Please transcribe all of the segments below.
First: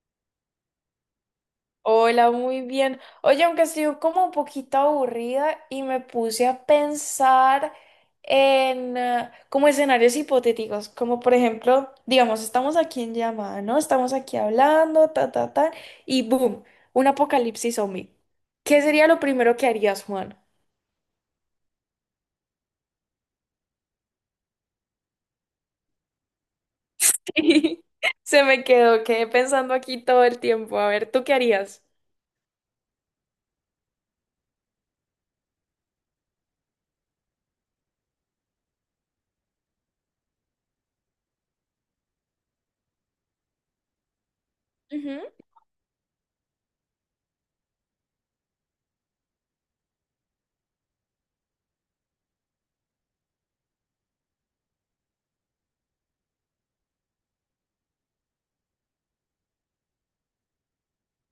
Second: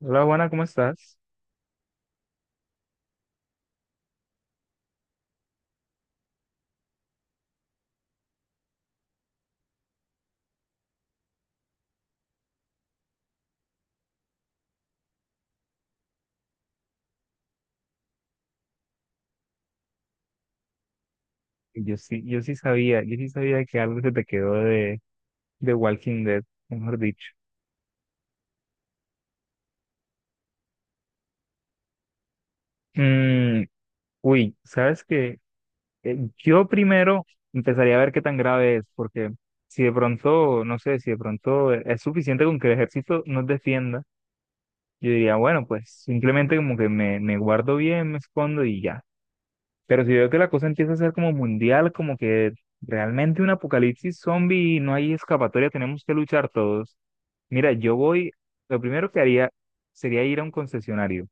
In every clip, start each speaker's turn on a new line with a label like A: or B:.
A: Hola, Juana, ¿cómo estás?
B: Hola, muy bien. Oye, aunque estoy como un poquito aburrida y me puse a pensar en como escenarios hipotéticos, como por ejemplo, digamos, estamos aquí en llamada, ¿no? Estamos aquí hablando, ta, ta, ta, y boom, un apocalipsis zombie. ¿Qué sería lo primero que harías, Juan?
A: Yo sí sabía, yo sí sabía que algo se te quedó de Walking Dead, mejor dicho.
B: Sí, se me quedó, quedé pensando aquí todo el tiempo. A ver, ¿tú qué harías?
A: Mm, uy, ¿sabes qué? Yo primero empezaría a ver qué tan grave es, porque si de pronto, no sé, si de pronto es suficiente con que el ejército nos defienda, yo
B: Ujú,
A: diría, bueno, pues simplemente como que me guardo bien, me escondo y ya. Pero si veo que la cosa empieza a ser como mundial, como que realmente un apocalipsis zombie y no hay escapatoria, tenemos que luchar todos. Mira, yo voy, lo primero que haría sería ir a un concesionario.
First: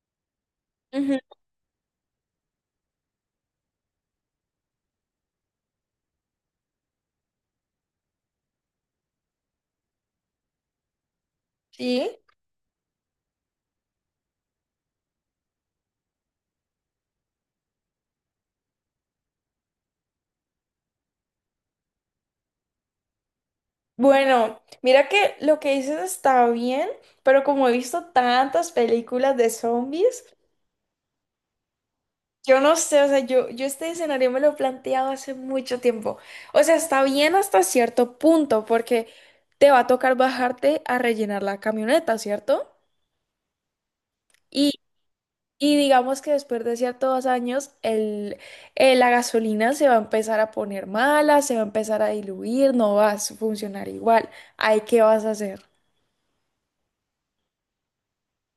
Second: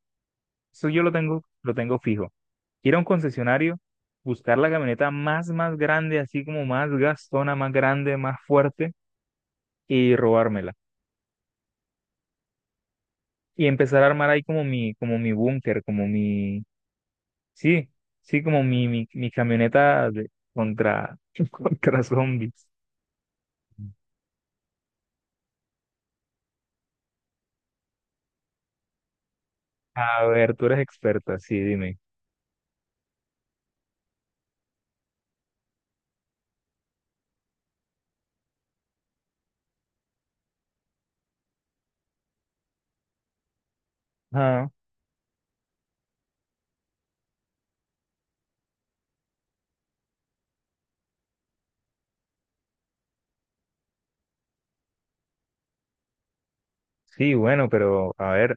A: Eso yo
B: ujú.
A: lo tengo fijo. Ir a un concesionario, buscar la camioneta más grande, así como más gastona, más grande, más fuerte, y robármela.
B: Sí.
A: Y empezar a armar ahí como mi búnker, como mi, sí, sí, como mi camioneta contra, contra zombies.
B: Bueno, mira que lo que dices está bien, pero como he visto tantas películas de
A: A
B: zombies,
A: ver, tú eres experta, sí, dime.
B: yo no sé, o sea, yo este escenario me lo he planteado hace mucho tiempo. O sea, está bien hasta cierto punto, porque te va a tocar bajarte a rellenar la camioneta, ¿cierto?
A: Ah,
B: Y, y digamos que después de ciertos años, la gasolina se va a empezar a poner mala, se va a empezar a diluir, no va a funcionar igual. ¿Ahí qué vas a hacer?
A: sí, bueno, pero a ver, o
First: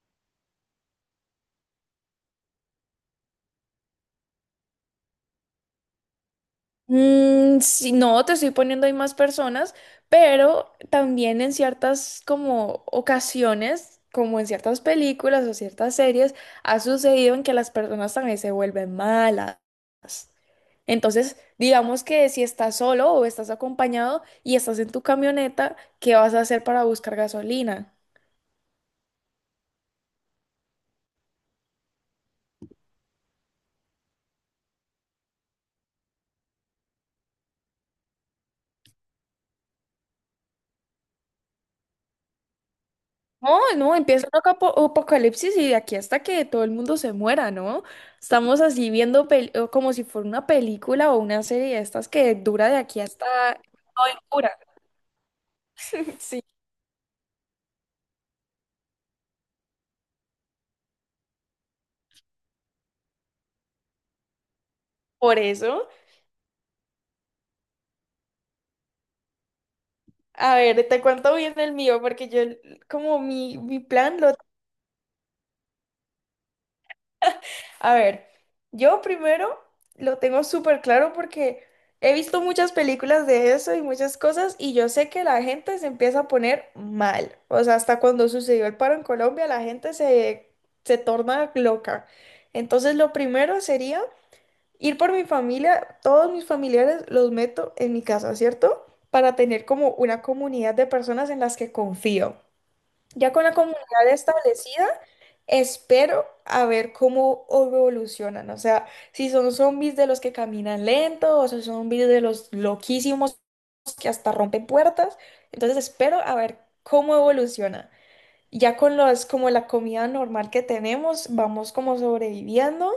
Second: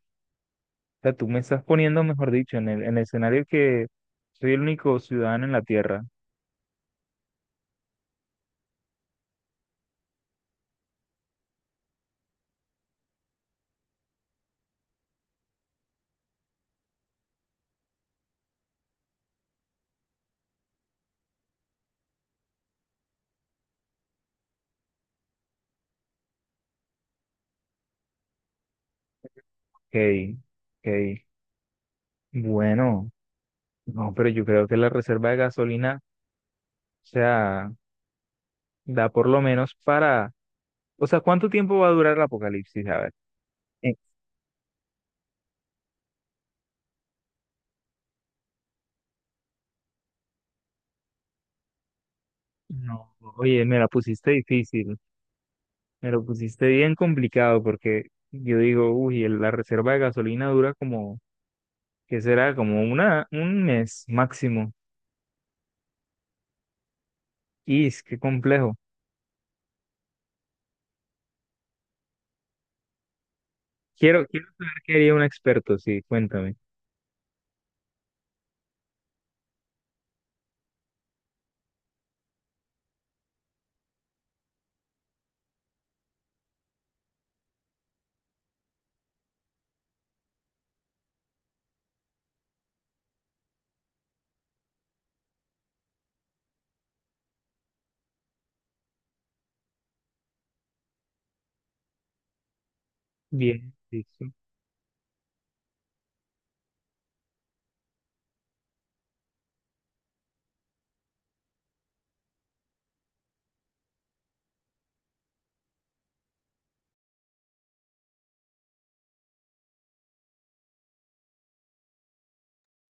A: sea, tú me estás poniendo, mejor dicho, en en el escenario que soy el único ciudadano en la Tierra.
B: Mm, sí, no, te estoy poniendo ahí más personas, pero también en ciertas como ocasiones, como en ciertas películas o ciertas series, ha sucedido en que las personas también se vuelven malas. Entonces, digamos que si estás solo o estás acompañado y estás en tu camioneta, ¿qué vas a hacer para buscar gasolina?
A: Ok, ok. Bueno, no, pero yo creo que la reserva de gasolina, o sea, da por lo menos para, o sea, ¿cuánto tiempo va a durar el apocalipsis? A ver.
B: No,
A: Eh,
B: no, empieza un apocalipsis y de aquí hasta que todo el mundo se muera, ¿no? Estamos así viendo o como si fuera una película o una serie de estas que dura de aquí
A: No,
B: hasta.
A: oye, me la
B: No, y
A: pusiste
B: dura.
A: difícil, me lo
B: Sí,
A: pusiste bien complicado porque yo digo, uy, la reserva de gasolina dura como que será como una, un mes máximo.
B: por eso.
A: Y es que complejo.
B: A ver, te cuento bien el mío, porque yo, como mi plan lo.
A: Quiero saber qué haría un experto, sí, cuéntame.
B: A ver, yo primero lo tengo súper claro porque he visto muchas películas de eso y muchas cosas y yo sé que la gente se empieza a poner mal. O sea, hasta cuando sucedió el paro en Colombia, la gente se, se torna loca. Entonces, lo primero sería ir por mi familia, todos mis familiares los meto en mi casa, ¿cierto? Para tener como una comunidad de personas en las que confío. Ya con la
A: Bien,
B: comunidad
A: listo.
B: establecida, espero a ver cómo evolucionan. O sea, si son zombies de los que caminan lento o si son zombies de los loquísimos que hasta rompen puertas. Entonces espero a ver cómo evoluciona. Ya con los, como la comida normal que tenemos, vamos como sobreviviendo.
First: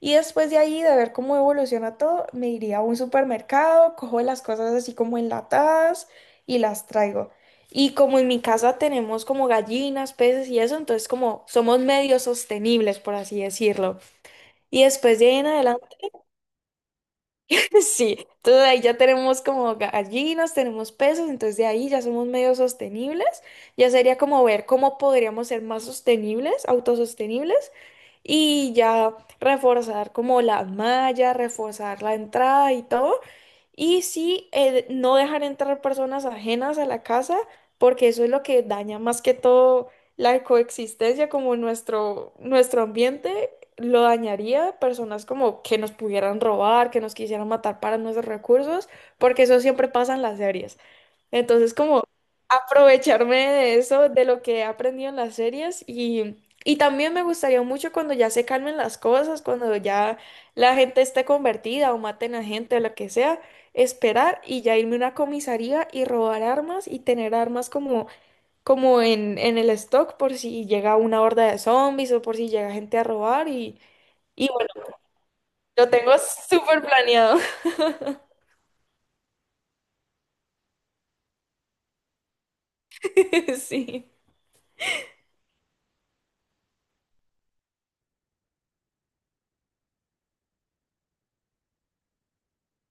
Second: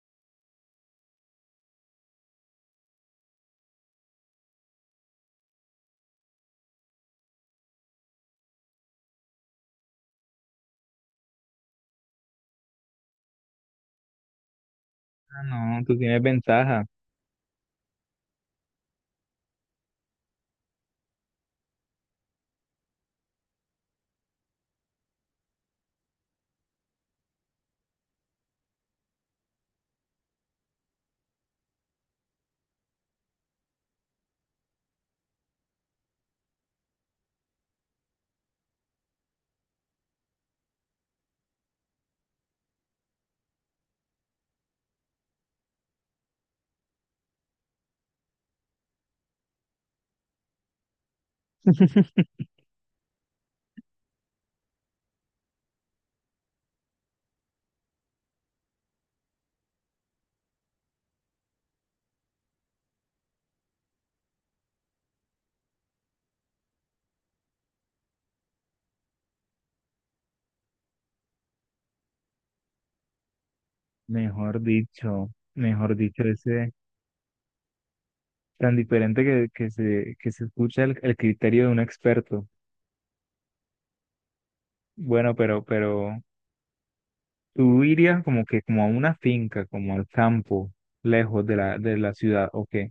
B: Y después de ahí, de ver cómo evoluciona todo, me iría a un supermercado, cojo las cosas así como enlatadas y las traigo. Y como en mi casa tenemos como gallinas, peces y eso, entonces como somos medio sostenibles, por así decirlo. Y después de ahí
A: Ah,
B: en
A: no, tú
B: adelante.
A: tienes ventaja.
B: Sí, entonces ahí ya tenemos como gallinas, tenemos peces, entonces de ahí ya somos medio sostenibles. Ya sería como ver cómo podríamos ser más sostenibles, autosostenibles, y ya reforzar como la malla, reforzar la entrada y todo. Y sí, no dejar entrar personas ajenas a la casa, porque eso es lo que daña más que todo la coexistencia, como nuestro ambiente lo dañaría, personas como que nos pudieran robar, que nos quisieran matar para nuestros recursos, porque eso siempre pasa en las series. Entonces, como aprovecharme de eso, de lo que he aprendido en las series y también me gustaría mucho cuando ya se calmen las cosas, cuando ya la gente esté convertida o maten a gente o lo que sea, esperar y ya irme a una comisaría y robar armas y tener armas como, como en el stock por si llega una horda de zombies o por si llega gente a robar y
A: Mejor
B: bueno,
A: dicho,
B: lo
A: mejor
B: tengo
A: dicho, ese
B: súper planeado.
A: tan diferente que se escucha el criterio de un experto.
B: Sí.
A: Bueno, pero tú irías como que como a una finca, como al campo, lejos de de la ciudad, ¿o qué?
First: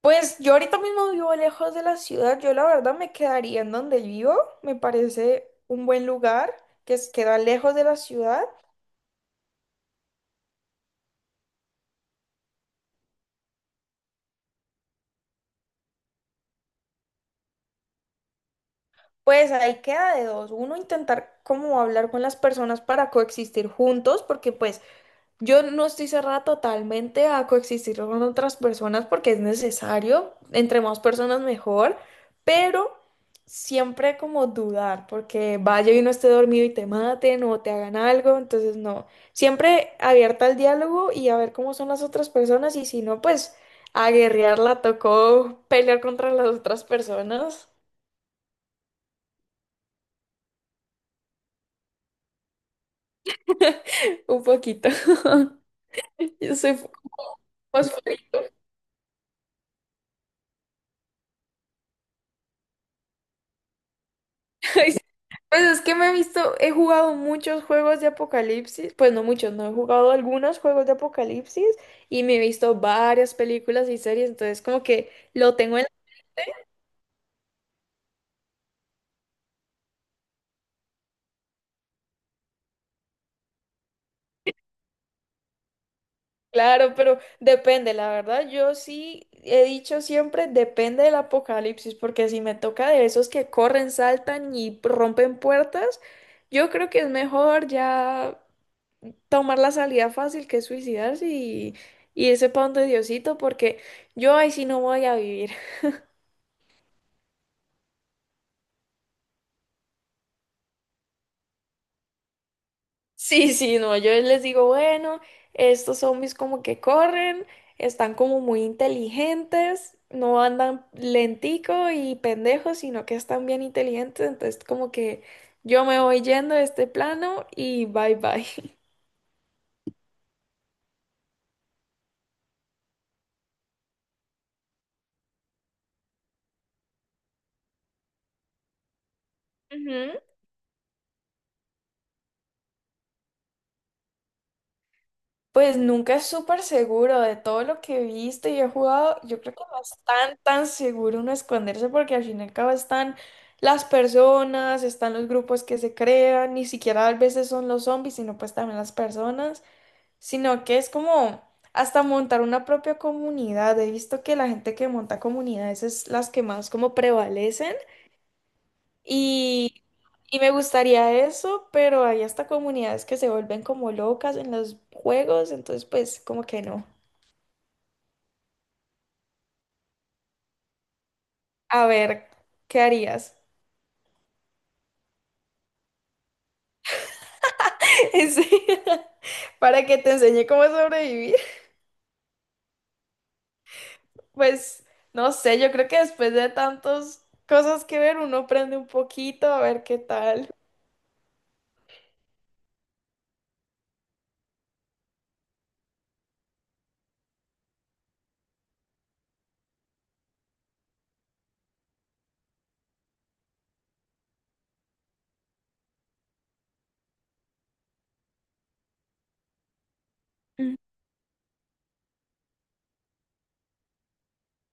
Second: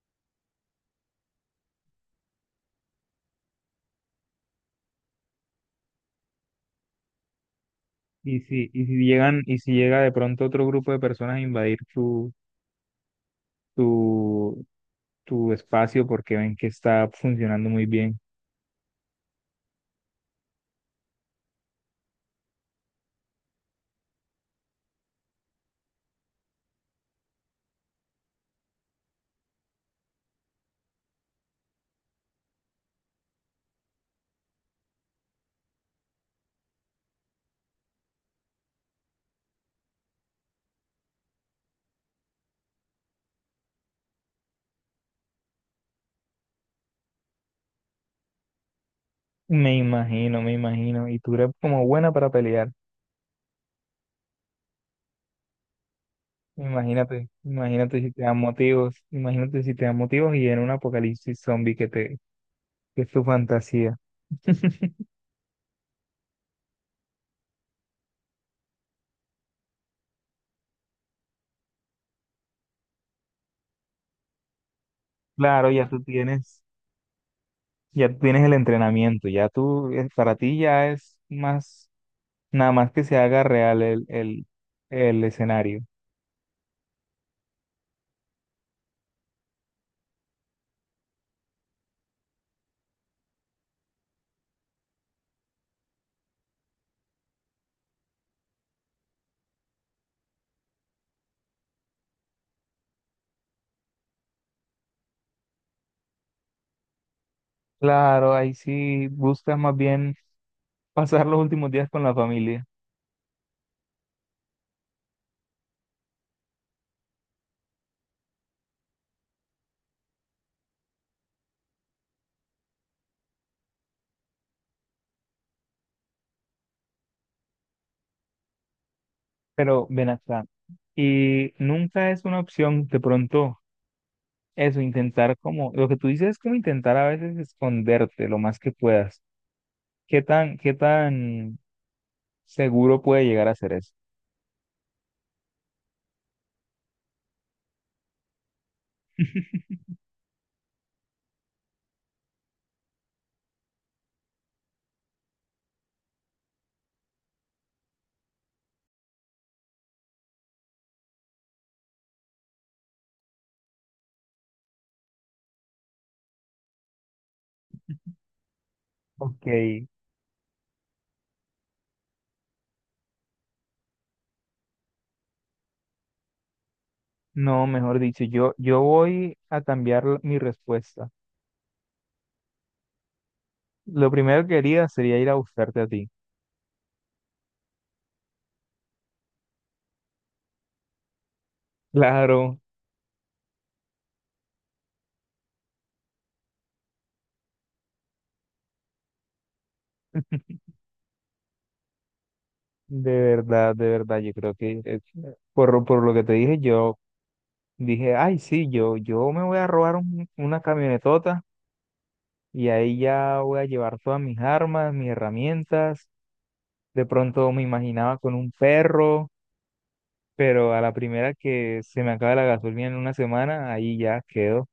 B: Pues yo ahorita mismo vivo lejos de la ciudad, yo la verdad me quedaría en donde vivo, me parece un buen lugar que queda lejos de la ciudad.
A: Y si llegan, y si llega de pronto otro grupo de personas a invadir tu, tu espacio porque ven que está funcionando muy bien.
B: Pues ahí queda de dos. Uno, intentar como hablar con las personas para coexistir juntos, porque pues yo no estoy cerrada totalmente a coexistir con otras personas porque es necesario, entre más personas mejor, pero siempre como dudar, porque vaya y no esté dormido y te maten o te hagan algo, entonces no, siempre abierta al diálogo y a ver cómo son las otras personas y si no, pues a guerrearla tocó pelear contra las otras personas.
A: Me imagino, me imagino. Y tú eres como buena para pelear.
B: Un poquito. Yo soy.
A: Imagínate, imagínate si te dan motivos, imagínate si te dan motivos y en un apocalipsis zombie que te, que es tu fantasía.
B: Pues es que me he visto, he jugado muchos juegos de apocalipsis, pues no muchos, no he jugado algunos juegos de apocalipsis y me he visto varias películas y series, entonces como que lo
A: Claro,
B: tengo en
A: ya tú tienes el entrenamiento, ya tú, para ti ya es más, nada más que se haga real el escenario.
B: claro, pero depende, la verdad, yo sí he dicho siempre depende del apocalipsis, porque si me toca de esos que corren, saltan y rompen puertas, yo creo que es mejor ya tomar la salida fácil que es suicidarse y irse para donde Diosito, porque yo ahí sí no voy a vivir.
A: Claro, ahí sí buscas más bien pasar los últimos días con la familia.
B: Sí, sí, no, yo les digo, bueno, estos zombies como que corren, están como muy inteligentes, no andan lentico y pendejos, sino que están bien inteligentes, entonces como que yo me voy yendo de este plano y bye bye.
A: Pero ven acá. Y nunca es una opción de pronto eso, intentar como, lo que tú dices es como intentar a veces esconderte lo más que puedas. Qué tan seguro puede llegar a ser eso?
B: Pues nunca es súper seguro de todo lo que he visto y he jugado. Yo creo que no es tan, tan seguro uno esconderse porque al fin y al cabo están las personas, están los grupos que se crean, ni siquiera a veces son los zombies, sino pues también las personas, sino que es como hasta montar una propia comunidad. He visto que la gente que monta comunidades es las que más como prevalecen.
A: Ok,
B: Y, y me gustaría eso, pero hay hasta comunidades que se vuelven como locas en los juegos, entonces pues como que no.
A: no, mejor dicho, yo voy a cambiar mi respuesta.
B: A ver, ¿qué harías?
A: Lo primero que haría sería ir a buscarte a ti.
B: En serio. Para que te enseñe cómo sobrevivir.
A: Claro,
B: Pues no sé, yo creo que después de tantas cosas que ver, uno aprende un poquito a ver qué tal.
A: de verdad, yo creo que por lo que te dije, yo dije, ay, sí, yo me voy a robar una camionetota y ahí ya voy a llevar todas mis armas, mis herramientas. De pronto me imaginaba con un perro, pero
B: Mm.
A: a la primera que se me acaba la gasolina en una semana, ahí ya quedo,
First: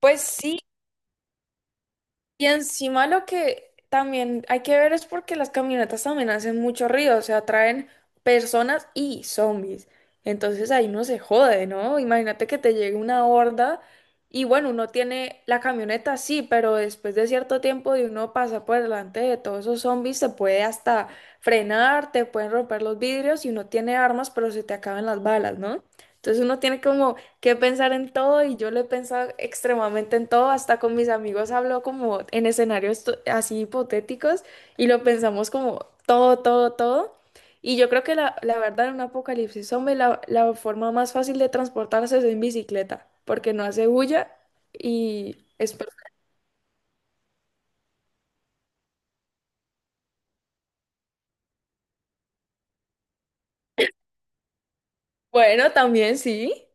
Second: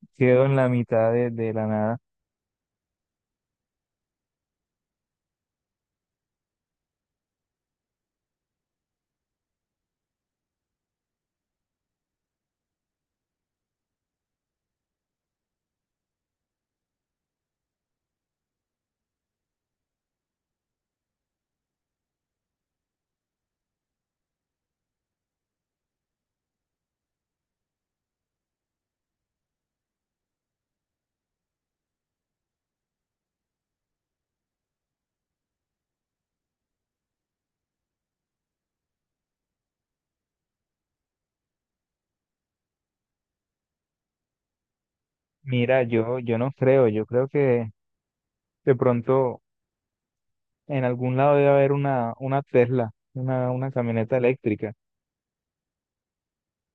B: Pues
A: quedo en
B: sí.
A: la mitad de la nada.
B: Y encima lo que también hay que ver es porque las camionetas también hacen mucho ruido, o sea, atraen personas y zombies. Entonces ahí uno se jode, ¿no? Imagínate que te llegue una horda y bueno, uno tiene la camioneta, sí, pero después de cierto tiempo de uno pasa por delante de todos esos zombies, se puede hasta frenar, te pueden romper los vidrios y uno tiene armas, pero se te acaban las balas, ¿no? Entonces uno tiene como que pensar en todo y yo lo he pensado extremadamente en todo, hasta con mis amigos hablo como en escenarios así hipotéticos y lo pensamos como todo, todo, todo. Y yo creo que la verdad en un apocalipsis zombie la forma más fácil de transportarse es en bicicleta, porque no hace bulla y es
A: Mira,
B: perfecto.
A: yo no creo, yo creo que de pronto en algún lado debe haber una Tesla, una camioneta eléctrica.
B: Bueno, también sí.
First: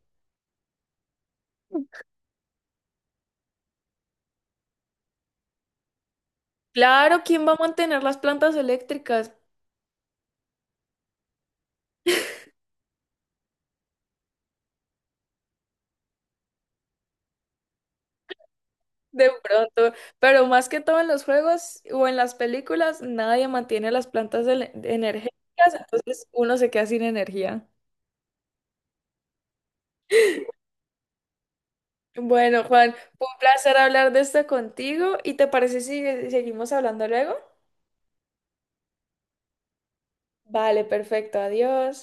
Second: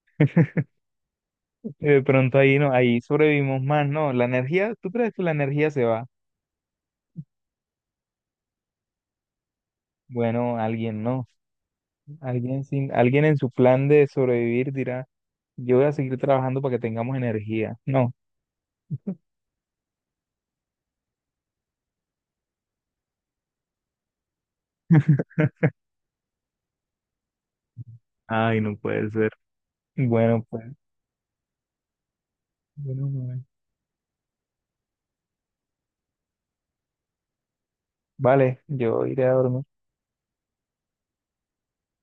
A: Y de pronto ahí no, ahí sobrevivimos más, ¿no? La energía, ¿tú crees que la energía se va?
B: Claro, ¿quién va a mantener las plantas eléctricas?
A: Bueno, alguien no. Alguien sin, alguien en su plan de sobrevivir dirá. Yo voy a seguir trabajando para que tengamos energía. No.
B: De pronto, pero más que todo en los juegos o en las películas, nadie mantiene las plantas energéticas, entonces uno se queda sin energía.
A: Ay, no puede ser. Bueno, pues,
B: Bueno, Juan,
A: bueno,
B: fue un
A: pues.
B: placer hablar de esto contigo y ¿te parece si seguimos hablando luego?
A: Vale, yo iré a dormir.
B: Vale, perfecto, adiós.